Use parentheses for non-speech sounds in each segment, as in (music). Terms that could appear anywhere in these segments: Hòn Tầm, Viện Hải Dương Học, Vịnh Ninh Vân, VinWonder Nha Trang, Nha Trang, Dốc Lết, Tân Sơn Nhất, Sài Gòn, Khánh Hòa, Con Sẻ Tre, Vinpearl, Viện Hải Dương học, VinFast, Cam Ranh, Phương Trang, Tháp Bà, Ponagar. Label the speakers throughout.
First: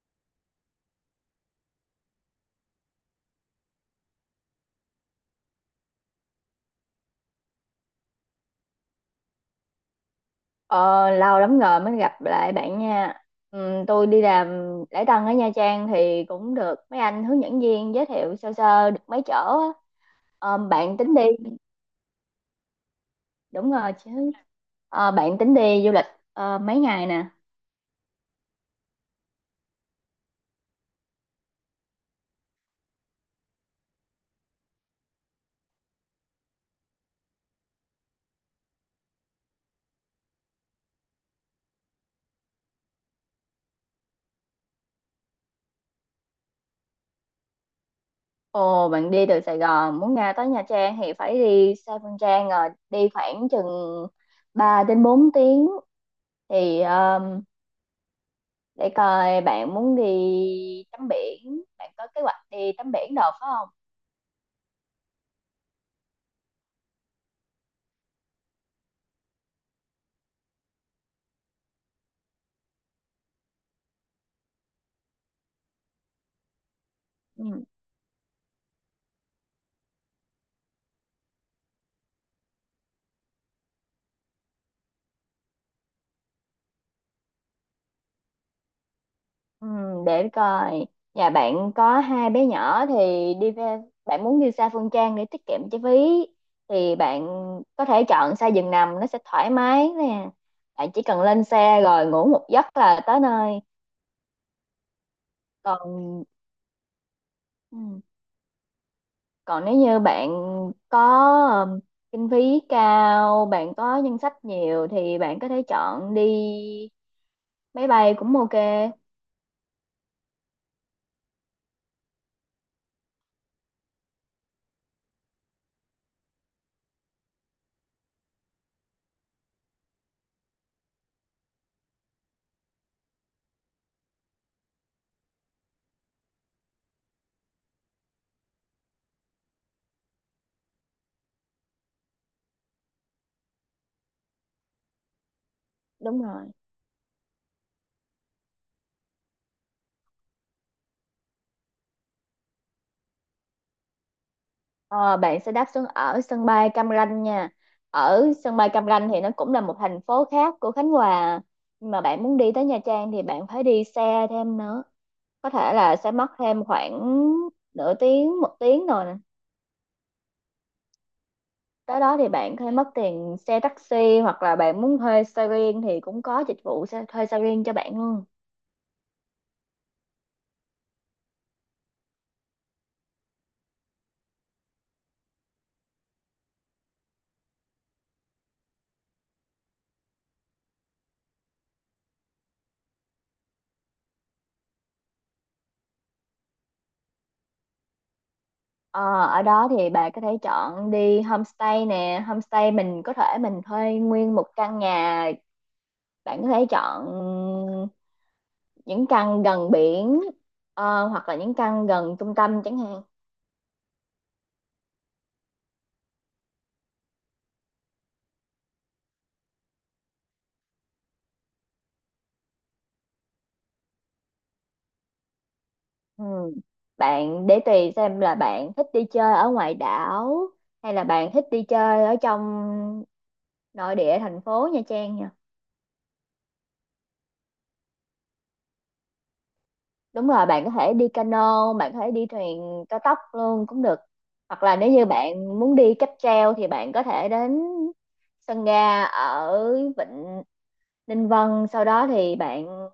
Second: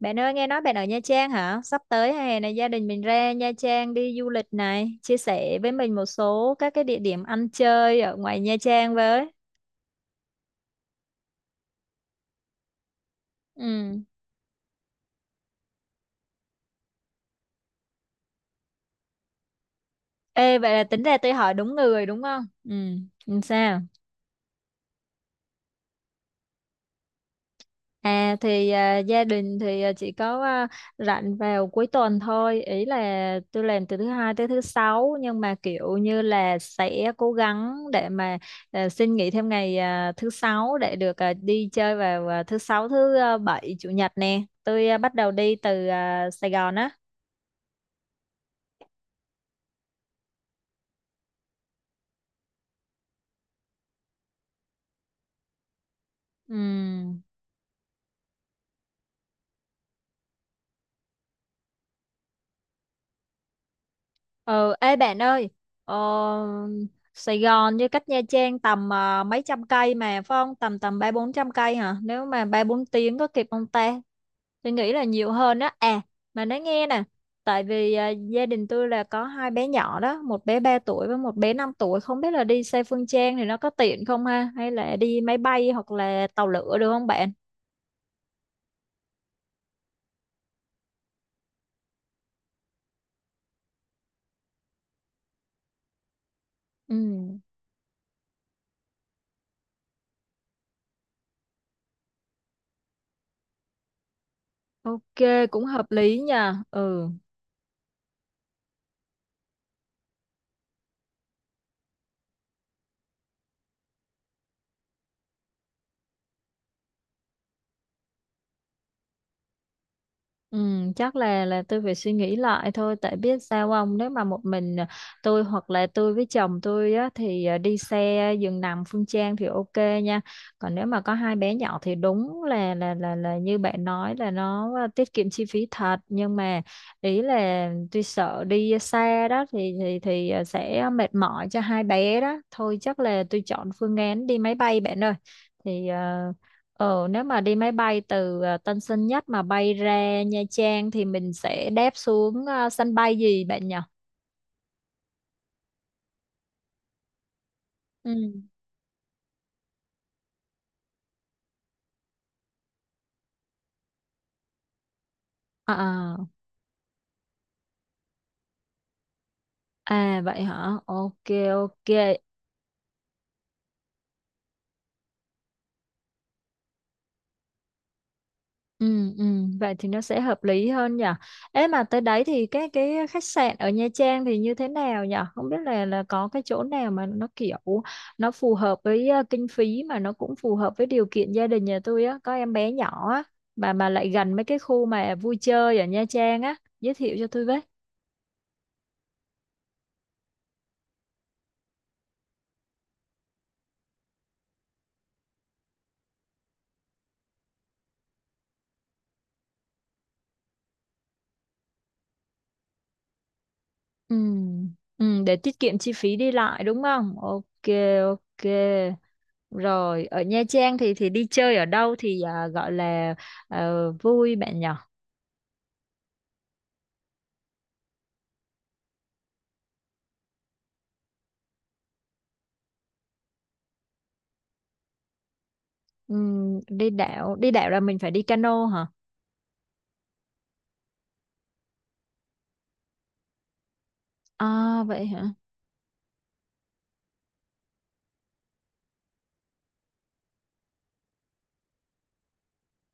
Speaker 1: Bạn ơi, nghe nói bạn ở Nha Trang hả? Sắp tới hè này gia đình mình ra Nha Trang đi du lịch này, chia sẻ với mình một số các cái địa điểm ăn chơi ở ngoài Nha Trang với.
Speaker 2: Ờ, lâu lắm rồi mới gặp lại bạn nha.
Speaker 1: Ừ.
Speaker 2: Tôi đi làm lễ tân ở Nha Trang thì cũng được mấy anh hướng dẫn viên giới thiệu sơ sơ được mấy chỗ á.
Speaker 1: Ê,
Speaker 2: Ờ,
Speaker 1: vậy là
Speaker 2: bạn
Speaker 1: tính
Speaker 2: tính
Speaker 1: ra
Speaker 2: đi,
Speaker 1: tôi hỏi đúng người đúng không? Ừ, làm
Speaker 2: đúng
Speaker 1: sao?
Speaker 2: rồi chứ. Ờ, bạn tính đi du lịch mấy ngày nè.
Speaker 1: Gia đình chỉ có, rảnh vào cuối tuần thôi, ý là tôi làm từ thứ hai tới thứ sáu, nhưng mà kiểu như là sẽ cố gắng để mà xin nghỉ thêm ngày, thứ sáu để được đi chơi vào thứ sáu, thứ bảy, chủ nhật nè. Tôi bắt đầu đi từ Sài Gòn á.
Speaker 2: Ồ, bạn đi từ Sài Gòn muốn ra tới Nha Trang thì phải đi xe Phương Trang rồi đi khoảng chừng 3 đến 4 tiếng thì
Speaker 1: Ừ,
Speaker 2: để coi bạn muốn đi tắm biển, bạn có kế hoạch đi tắm biển được phải không?
Speaker 1: ừ, ê bạn ơi, ờ, Sài Gòn với cách Nha Trang tầm mấy trăm cây mà phải không? Tầm tầm ba bốn trăm cây hả? Nếu mà ba bốn tiếng có kịp không ta? Tôi nghĩ là nhiều hơn á mà nói nghe nè, tại vì gia đình tôi là có hai bé nhỏ đó, một bé 3 tuổi với một bé 5 tuổi, không biết là đi xe Phương Trang thì nó có tiện không ha, hay là đi máy bay hoặc là tàu lửa được không bạn?
Speaker 2: Ừ, để coi nhà bạn có hai bé nhỏ thì đi về, bạn muốn đi xa Phương Trang để tiết kiệm chi phí thì bạn
Speaker 1: Ừ.
Speaker 2: có thể chọn xe giường nằm, nó sẽ thoải mái nè, bạn chỉ cần lên xe rồi ngủ một giấc là tới nơi.
Speaker 1: OK cũng hợp lý
Speaker 2: Còn
Speaker 1: nha. Ừ,
Speaker 2: ừ, còn nếu như bạn có ừm, kinh phí cao, bạn có ngân sách nhiều thì bạn có thể chọn đi máy bay cũng ok.
Speaker 1: ừ, chắc là tôi phải suy nghĩ lại thôi, tại biết sao ông, nếu mà một mình tôi hoặc là tôi với chồng tôi á, thì đi xe giường nằm Phương Trang thì OK nha. Còn nếu mà có hai bé nhỏ thì đúng là như bạn nói, là nó tiết kiệm chi phí thật, nhưng mà ý là tôi sợ đi xa đó thì sẽ mệt mỏi cho hai bé đó thôi, chắc là tôi chọn phương án đi máy bay bạn ơi, thì
Speaker 2: Đúng
Speaker 1: à,
Speaker 2: rồi.
Speaker 1: Ờ, nếu mà đi máy bay từ Tân Sơn Nhất mà bay ra Nha Trang thì mình sẽ đáp xuống sân bay gì bạn nhỉ?
Speaker 2: Ờ, bạn sẽ đáp xuống ở sân bay Cam Ranh nha. Ở
Speaker 1: Ừ.
Speaker 2: sân bay Cam Ranh thì nó cũng là một thành phố khác của Khánh Hòa. Nhưng mà bạn muốn đi tới Nha Trang thì bạn phải đi xe thêm nữa. Có
Speaker 1: À,
Speaker 2: thể là sẽ
Speaker 1: à,
Speaker 2: mất thêm khoảng nửa tiếng, một tiếng rồi nè.
Speaker 1: à, vậy hả? OK,
Speaker 2: Tới đó
Speaker 1: OK.
Speaker 2: thì bạn có thể mất tiền xe taxi hoặc là bạn muốn thuê xe riêng thì cũng có dịch vụ xe, thuê xe riêng cho bạn luôn.
Speaker 1: Ừ, ừ, vậy thì nó sẽ hợp lý hơn nhỉ. Ê mà tới đấy thì cái khách sạn ở Nha Trang thì như thế nào nhỉ? Không biết là có cái chỗ nào mà nó kiểu nó phù hợp với kinh phí, mà nó cũng phù hợp với điều kiện gia đình nhà tôi á, có em bé nhỏ á, mà lại gần mấy cái khu mà vui chơi ở Nha Trang á, giới thiệu cho tôi với.
Speaker 2: Ờ, ở đó thì bạn có thể chọn đi homestay nè. Homestay mình có thể mình thuê nguyên một căn nhà. Bạn có thể chọn những căn gần biển, hoặc là những căn gần trung tâm chẳng hạn.
Speaker 1: Ừ, ừ, để tiết kiệm chi phí đi lại đúng không? OK, OK. Rồi, ở Nha Trang thì đi chơi ở đâu thì gọi là vui bạn nhỏ.
Speaker 2: Ừ, bạn để tùy xem là bạn thích đi chơi ở ngoài đảo hay là bạn thích đi chơi ở trong nội địa thành phố Nha Trang nha.
Speaker 1: Đi đảo, là mình phải đi cano hả?
Speaker 2: Đúng rồi, bạn có thể đi cano, bạn có thể đi thuyền cao tốc luôn cũng được. Hoặc là
Speaker 1: À
Speaker 2: nếu như
Speaker 1: vậy hả?
Speaker 2: bạn muốn đi cáp treo thì bạn có thể đến sân ga ở Vịnh Ninh Vân, sau đó thì bạn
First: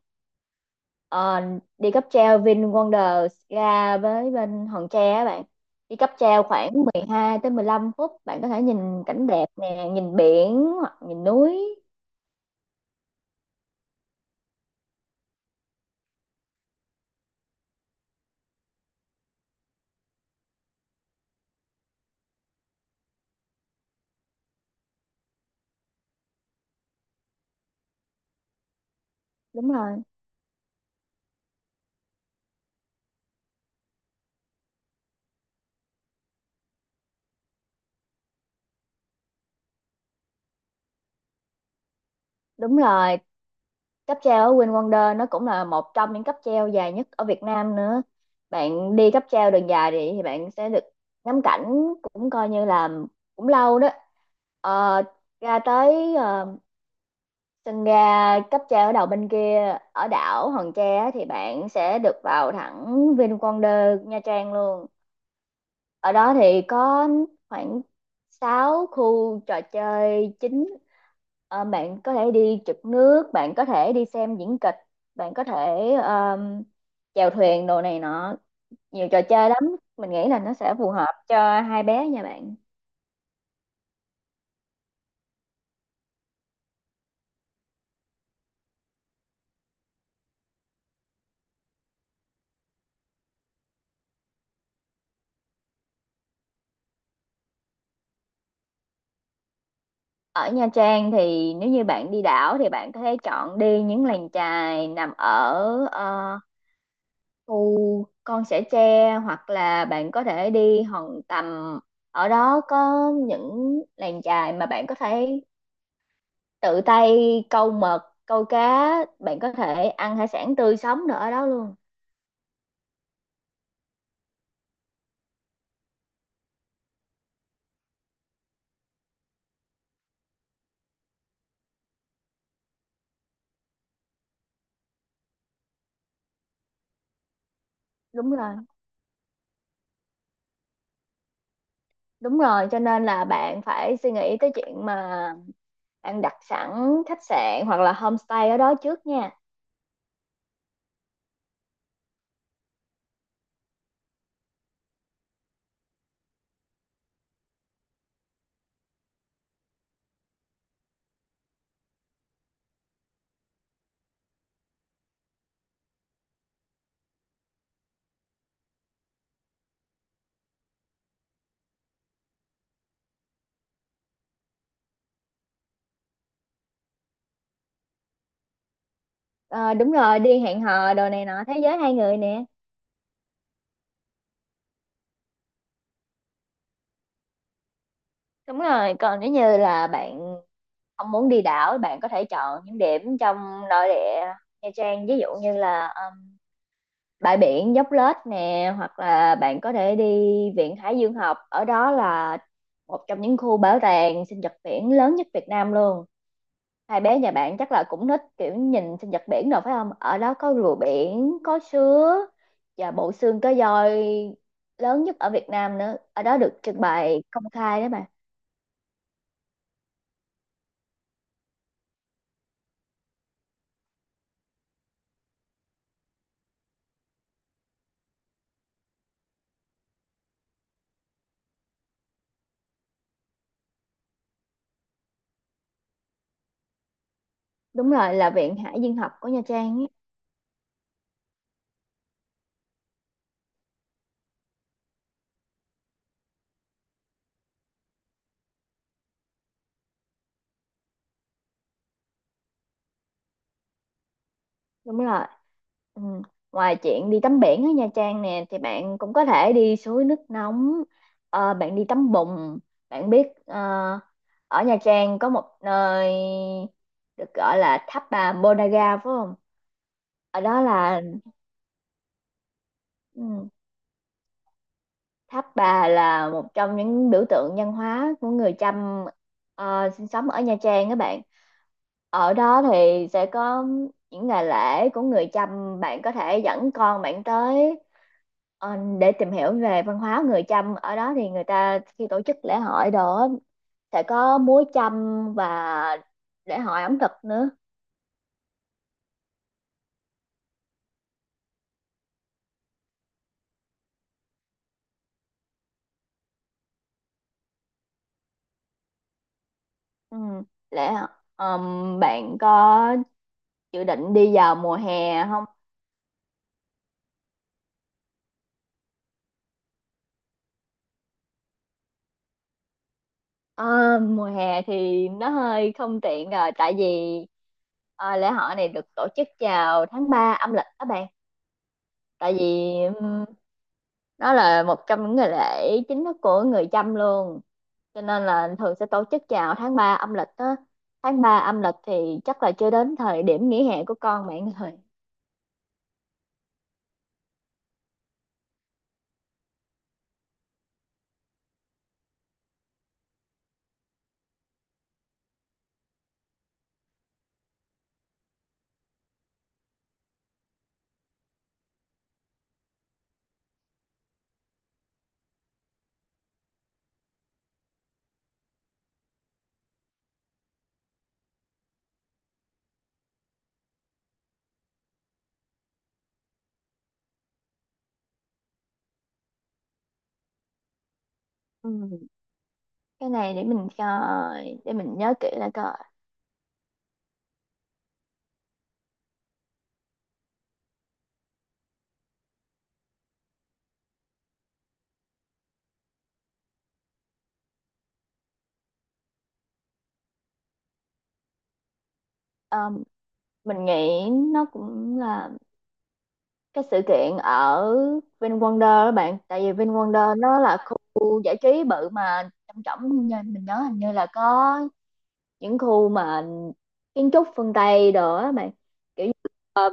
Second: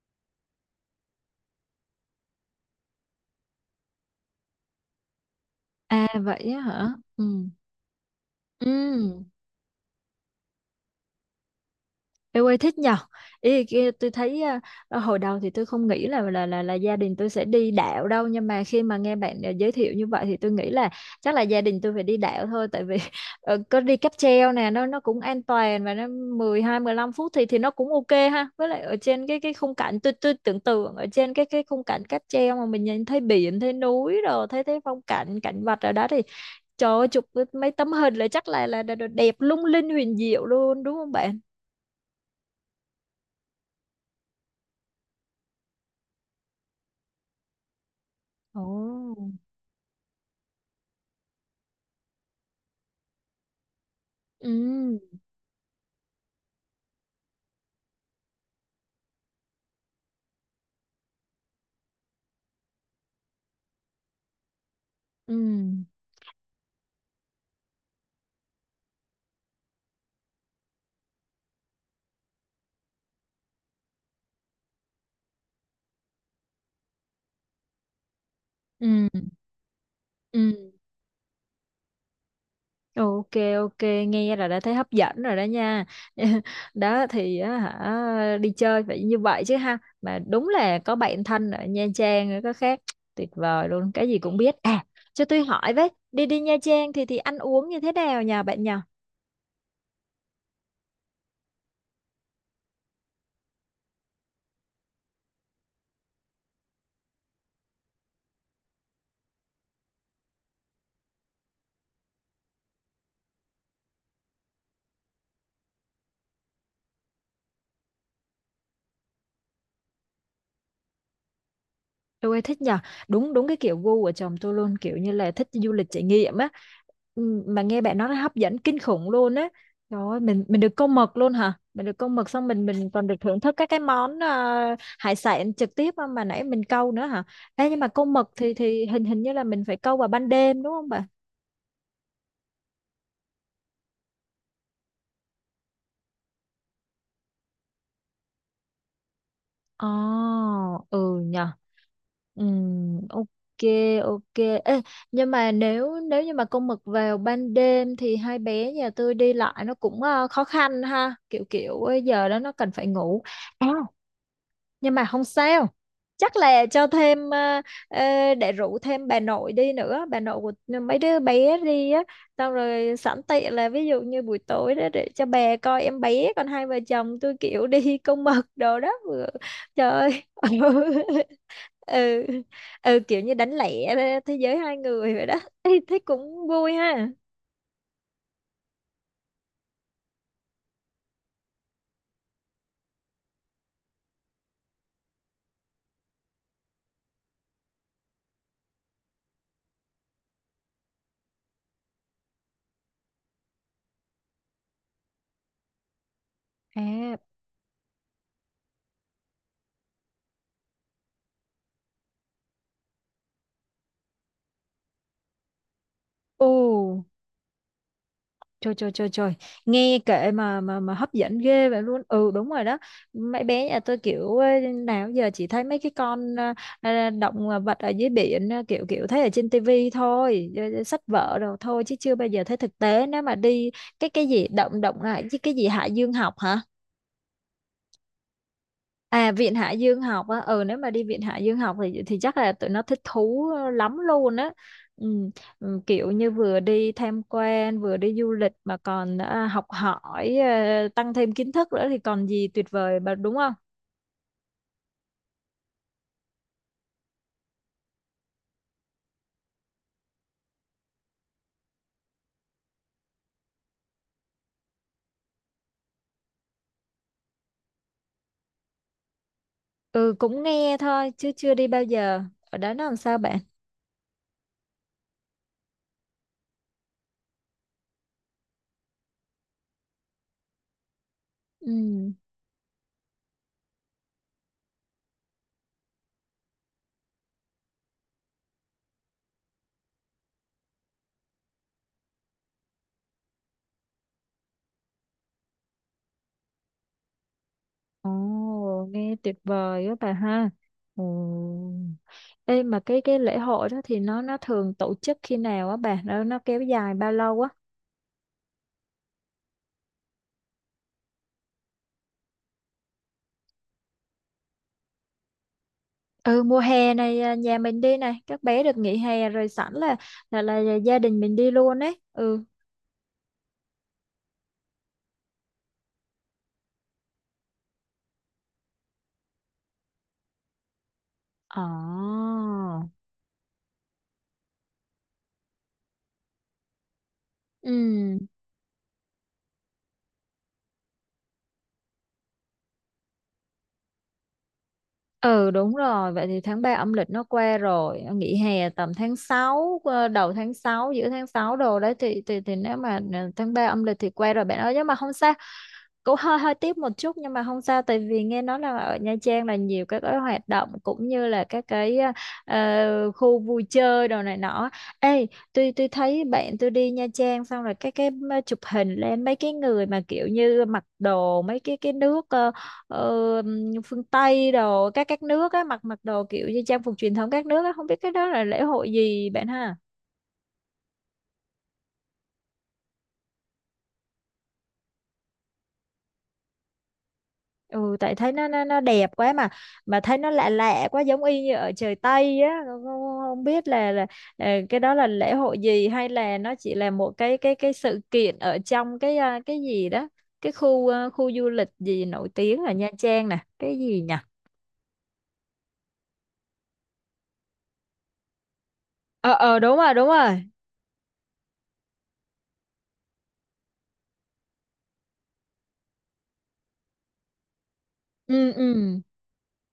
Speaker 2: Ờ, đi cáp treo VinWonders ra với bên Hòn Tre á bạn, đi
Speaker 1: À
Speaker 2: cáp treo
Speaker 1: vậy á
Speaker 2: khoảng
Speaker 1: hả? Ừ.
Speaker 2: 12 tới 15 phút, bạn có thể
Speaker 1: Ừ.
Speaker 2: nhìn cảnh đẹp nè, nhìn biển hoặc nhìn núi.
Speaker 1: Em ơi thích nhờ, ý kia tôi thấy hồi đầu thì tôi không nghĩ là gia đình tôi sẽ đi đạo đâu, nhưng mà khi mà nghe bạn giới thiệu như vậy thì tôi nghĩ là chắc là gia đình tôi phải đi đạo thôi, tại vì (laughs) có đi cáp treo nè, nó cũng an toàn, và nó mười hai mười 15 phút thì nó cũng OK ha, với lại ở trên cái
Speaker 2: Đúng
Speaker 1: khung cảnh,
Speaker 2: rồi,
Speaker 1: tôi tưởng tượng ở trên cái khung cảnh cáp treo mà mình nhìn thấy biển, thấy núi, rồi thấy thấy phong cảnh, cảnh vật ở đó thì trời ơi, chụp mấy tấm hình là chắc là đẹp lung linh huyền diệu luôn đúng không bạn?
Speaker 2: đúng rồi, cáp treo ở VinWonders nó cũng là một trong những cáp treo dài nhất ở Việt Nam nữa.
Speaker 1: Ồ.
Speaker 2: Bạn đi cáp treo đường dài thì bạn sẽ được ngắm cảnh, cũng coi như là cũng lâu đó.
Speaker 1: Ừ,
Speaker 2: Ờ, ra tới ờ, sân ga cấp tre ở đầu bên kia ở đảo Hòn Tre á, thì bạn sẽ được vào thẳng VinWonder Nha Trang luôn.
Speaker 1: ừ,
Speaker 2: Ở đó thì có khoảng 6 khu trò chơi chính. Ờ, bạn có thể đi trượt nước, bạn có thể đi xem diễn kịch, bạn có thể chèo thuyền đồ này nọ, nhiều
Speaker 1: ừ,
Speaker 2: trò chơi lắm. Mình nghĩ là nó
Speaker 1: ừ.
Speaker 2: sẽ phù hợp cho hai bé nha bạn.
Speaker 1: OK, OK, nghe là đã thấy hấp dẫn rồi đó nha. (laughs) Đó thì á hả, đi chơi phải như vậy chứ ha. Mà đúng là có bạn thân ở Nha Trang nữa có khác. Tuyệt vời luôn, cái gì cũng biết. À, cho tôi hỏi với, đi đi Nha Trang thì ăn uống như thế nào nhà bạn nhỉ?
Speaker 2: Ở Nha Trang thì nếu như bạn đi đảo thì bạn có thể chọn đi những làng chài nằm ở khu Con Sẻ Tre hoặc là bạn có thể đi Hòn Tầm. Ở đó có những làng chài mà bạn có thể tự tay câu mực, câu cá, bạn có thể ăn hải sản tươi sống nữa ở đó luôn.
Speaker 1: Ôi thích nhờ, đúng đúng cái kiểu gu của chồng tôi luôn, kiểu như là thích du lịch trải nghiệm á. Ừ, mà nghe bạn nói nó hấp dẫn kinh khủng luôn á, trời ơi, mình được câu mực luôn hả? Mình được câu mực, xong mình còn được thưởng thức các cái món hải sản trực tiếp mà nãy mình câu nữa hả? Ê, nhưng mà câu mực
Speaker 2: Đúng
Speaker 1: thì
Speaker 2: rồi,
Speaker 1: hình hình như là mình phải câu vào ban đêm đúng không bà?
Speaker 2: đúng rồi, cho nên là bạn phải suy nghĩ tới chuyện mà bạn đặt sẵn khách sạn hoặc là homestay ở đó trước nha.
Speaker 1: Ồ, ừ nhờ. Ừ, OK, OK. Ê, nhưng mà nếu nếu như mà con mực vào ban đêm thì hai bé nhà tôi đi lại nó cũng khó khăn ha. Kiểu kiểu giờ đó nó cần phải ngủ. À, nhưng mà không sao, chắc là cho thêm ờ, để rủ thêm bà nội đi nữa, bà nội của mấy đứa bé đi á, xong rồi sẵn tiện là ví dụ như buổi tối đó để cho bà coi em bé, còn hai vợ chồng tôi kiểu đi (laughs) câu mực đồ đó vừa.
Speaker 2: Ờ,
Speaker 1: Trời
Speaker 2: đúng rồi,
Speaker 1: ơi
Speaker 2: đi hẹn hò đồ này
Speaker 1: (laughs)
Speaker 2: nọ, thế giới hai người
Speaker 1: ừ.
Speaker 2: nè.
Speaker 1: Ừ, kiểu như đánh lẻ, thế giới hai người vậy đó. Ê, thế cũng vui ha.
Speaker 2: Đúng rồi, còn nếu như là bạn không muốn đi đảo, bạn có thể chọn những điểm trong nội địa Nha Trang, ví dụ như là bãi biển Dốc Lết nè, hoặc là bạn có thể đi Viện Hải Dương Học. Ở đó là một trong những khu bảo tàng sinh vật biển lớn nhất Việt Nam luôn. Hai
Speaker 1: À,
Speaker 2: bé nhà bạn chắc là cũng thích kiểu nhìn sinh nhật biển rồi phải không? Ở đó có rùa biển, có sứa và bộ xương cá voi lớn nhất ở Việt Nam nữa. Ở đó
Speaker 1: ồ,
Speaker 2: được trưng bày công khai đó mà.
Speaker 1: trời trời trời trời, nghe kệ mà hấp dẫn ghê vậy luôn. Ừ, đúng rồi đó, mấy bé nhà tôi kiểu ê, nào giờ chỉ thấy mấy cái con động vật ở dưới biển, kiểu kiểu thấy ở trên tivi thôi, sách vở rồi thôi, chứ chưa bao giờ thấy thực tế. Nếu mà đi cái gì động động lại, chứ cái gì Hải Dương Học hả?
Speaker 2: Đúng rồi, là Viện Hải Dương học của
Speaker 1: À,
Speaker 2: Nha
Speaker 1: Viện
Speaker 2: Trang
Speaker 1: Hải
Speaker 2: ấy.
Speaker 1: Dương Học á. Ừ, nếu mà đi Viện Hải Dương Học thì chắc là tụi nó thích thú lắm luôn á. Ừ, ừ, kiểu như vừa đi tham quan, vừa đi du lịch mà còn học hỏi, tăng thêm kiến thức nữa thì còn gì tuyệt vời mà đúng không?
Speaker 2: Đúng rồi. Ừ. Ngoài chuyện đi tắm biển ở Nha Trang nè thì bạn cũng có thể đi suối nước nóng, ờ, bạn đi tắm bùn. Bạn biết ờ, ở Nha Trang có một nơi được gọi là tháp bà Ponagar phải không?
Speaker 1: Ừ,
Speaker 2: Ở
Speaker 1: cũng
Speaker 2: đó
Speaker 1: nghe
Speaker 2: là
Speaker 1: thôi chứ chưa đi bao giờ. Ở đó nó làm sao bạn?
Speaker 2: ừ. Tháp Bà là một trong những biểu tượng văn hóa của người Chăm ờ, sinh sống ở Nha Trang các bạn.
Speaker 1: Ừ.
Speaker 2: Ở đó thì sẽ có những ngày lễ của người Chăm, bạn có thể dẫn con bạn tới ờ, để tìm hiểu về văn hóa người Chăm. Ở đó thì người ta khi tổ chức lễ hội đó sẽ có múa Chăm và lễ hội ẩm thực nữa.
Speaker 1: Ồ, nghe tuyệt vời á bà ha. Ồ. Ê, mà cái lễ hội đó thì nó thường tổ chức khi nào á bà? Nó kéo dài bao lâu á?
Speaker 2: Ừ. Lễ bạn có dự định đi vào mùa hè không?
Speaker 1: Ừ, mùa hè này, nhà mình đi này, các bé được nghỉ hè rồi, sẵn là gia đình mình đi luôn ấy. Ừ.
Speaker 2: Ờ, mùa hè thì nó hơi không tiện rồi, tại vì ờ, lễ hội này được tổ chức vào tháng 3 âm lịch các bạn,
Speaker 1: Ồ,
Speaker 2: tại vì nó là một trong những ngày lễ chính thức của người Chăm luôn, cho
Speaker 1: ừ.
Speaker 2: nên là thường sẽ tổ chức vào tháng 3 âm lịch á. Tháng 3 âm lịch thì chắc là chưa đến thời điểm nghỉ hè của con bạn rồi.
Speaker 1: Ừ, đúng rồi, vậy thì tháng 3 âm lịch nó qua rồi, nghỉ hè tầm tháng sáu, đầu tháng sáu, giữa tháng 6 đồ đấy, thì nếu mà tháng 3 âm lịch thì qua rồi bạn ơi, nhưng mà không sao, cũng hơi hơi tiếc một chút, nhưng mà không sao, tại vì nghe nói là ở Nha Trang là nhiều các cái hoạt động cũng như là các cái khu vui chơi đồ này nọ. Ê, tôi thấy bạn tôi đi Nha Trang xong rồi chụp hình lên mấy cái người mà kiểu như mặc đồ mấy cái nước ờ, phương Tây đồ, các nước á, mặc mặc đồ kiểu như trang phục truyền thống các nước á, không biết cái đó là lễ hội gì bạn ha.
Speaker 2: Ừ, cái này để mình coi, để mình nhớ kỹ lại coi.
Speaker 1: Ừ, tại thấy nó đẹp quá mà thấy nó lạ lạ quá, giống y như ở trời Tây á. Không, không, không biết là cái đó là lễ hội gì, hay là nó chỉ là một cái sự kiện ở trong cái cái gì đó, cái khu, khu du lịch gì nổi
Speaker 2: Ờ,
Speaker 1: tiếng ở Nha Trang nè,
Speaker 2: mình nghĩ
Speaker 1: cái gì nhỉ?
Speaker 2: nó cũng là cái sự kiện ở VinWonder đó bạn,
Speaker 1: Ờ,
Speaker 2: tại vì
Speaker 1: ờ, đúng rồi, đúng
Speaker 2: VinWonder nó
Speaker 1: rồi.
Speaker 2: là khu giải trí bự mà, trong trọng như mình nhớ hình như là có những khu mà kiến trúc phương Tây đồ á bạn,
Speaker 1: Ừ, ừ.
Speaker 2: kiểu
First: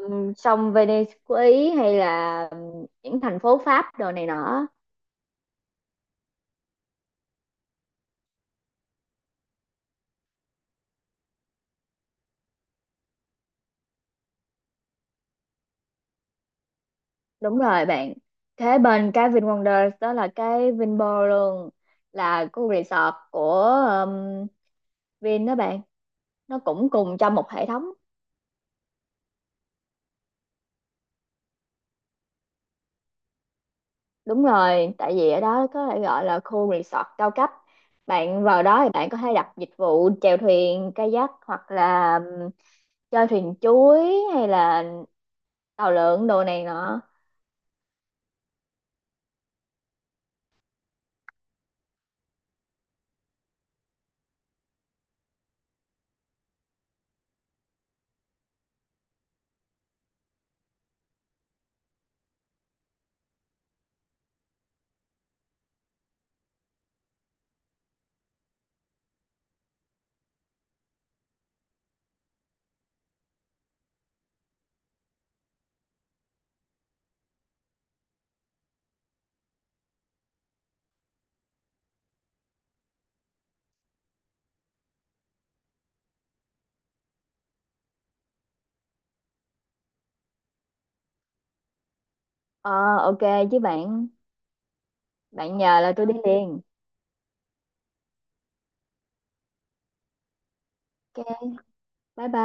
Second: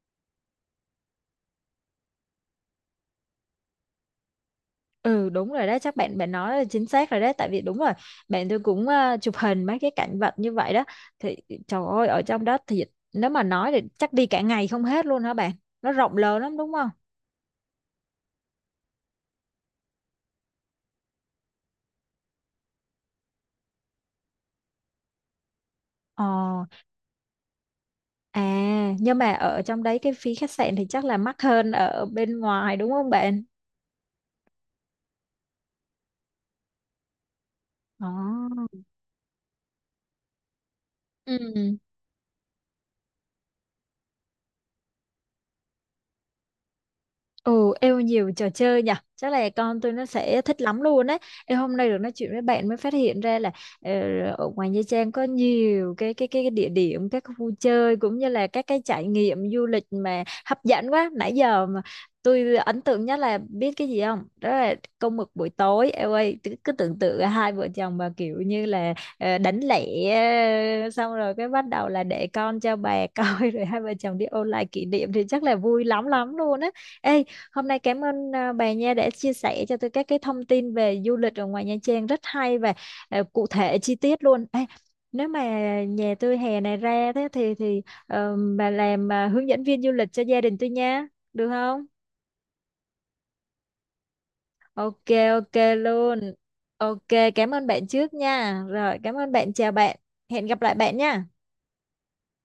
Speaker 2: như sông Venice của Ý hay là những thành phố Pháp đồ này nọ.
Speaker 1: Ừ, đúng rồi đó, chắc bạn bạn nói là chính xác rồi đấy, tại vì đúng rồi, bạn tôi cũng chụp hình mấy cái cảnh vật như vậy đó. Thì trời ơi, ở trong đó thì nếu mà nói thì chắc đi cả ngày không hết luôn hả bạn? Nó rộng lớn lắm đúng không?
Speaker 2: Đúng rồi bạn, thế bên cái VinWonder đó là cái Vinpearl luôn, là khu resort của um, Vin đó bạn,
Speaker 1: Ờ.
Speaker 2: nó cũng cùng trong một hệ thống.
Speaker 1: À, nhưng mà ở trong đấy cái phí khách sạn thì chắc là mắc hơn ở bên ngoài đúng không bạn?
Speaker 2: Đúng rồi, tại vì ở đó có thể gọi là khu resort cao cấp. Bạn vào
Speaker 1: Ồ.
Speaker 2: đó thì bạn có thể đặt dịch vụ chèo thuyền, kayak
Speaker 1: Ừ.
Speaker 2: hoặc là chơi thuyền chuối hay là tàu lượn đồ này nọ.
Speaker 1: Ừ, yêu nhiều trò chơi nhỉ. Chắc là con tôi nó sẽ thích lắm luôn đấy. Em hôm nay được nói chuyện với bạn mới phát hiện ra là ờ, ở ngoài Nha Trang có nhiều cái địa điểm, các khu chơi cũng như là các cái trải nghiệm du lịch mà hấp dẫn quá. Nãy giờ mà tôi ấn tượng nhất là biết cái gì không? Đó là câu mực buổi tối. Em ơi, cứ tưởng tượng hai vợ chồng mà kiểu như là đánh lẻ, ờ, xong rồi cái bắt đầu là để con cho bà coi (laughs) rồi hai vợ chồng đi ôn lại kỷ niệm thì chắc là vui lắm lắm luôn á. Ê, hôm nay cảm ơn bà Nha đã chia sẻ cho tôi các cái thông tin về du lịch ở ngoài Nha Trang rất hay và cụ thể chi tiết luôn. Ê, nếu mà nhà tôi hè này ra thế thì bà làm hướng dẫn viên du lịch cho gia đình tôi nha, được không?
Speaker 2: Ờ, ok chứ bạn,
Speaker 1: OK, OK
Speaker 2: bạn nhờ là tôi đi
Speaker 1: luôn.
Speaker 2: liền.
Speaker 1: OK, cảm ơn bạn trước nha. Rồi, cảm ơn bạn, chào bạn. Hẹn gặp lại bạn nha.
Speaker 2: Ok, bye bye.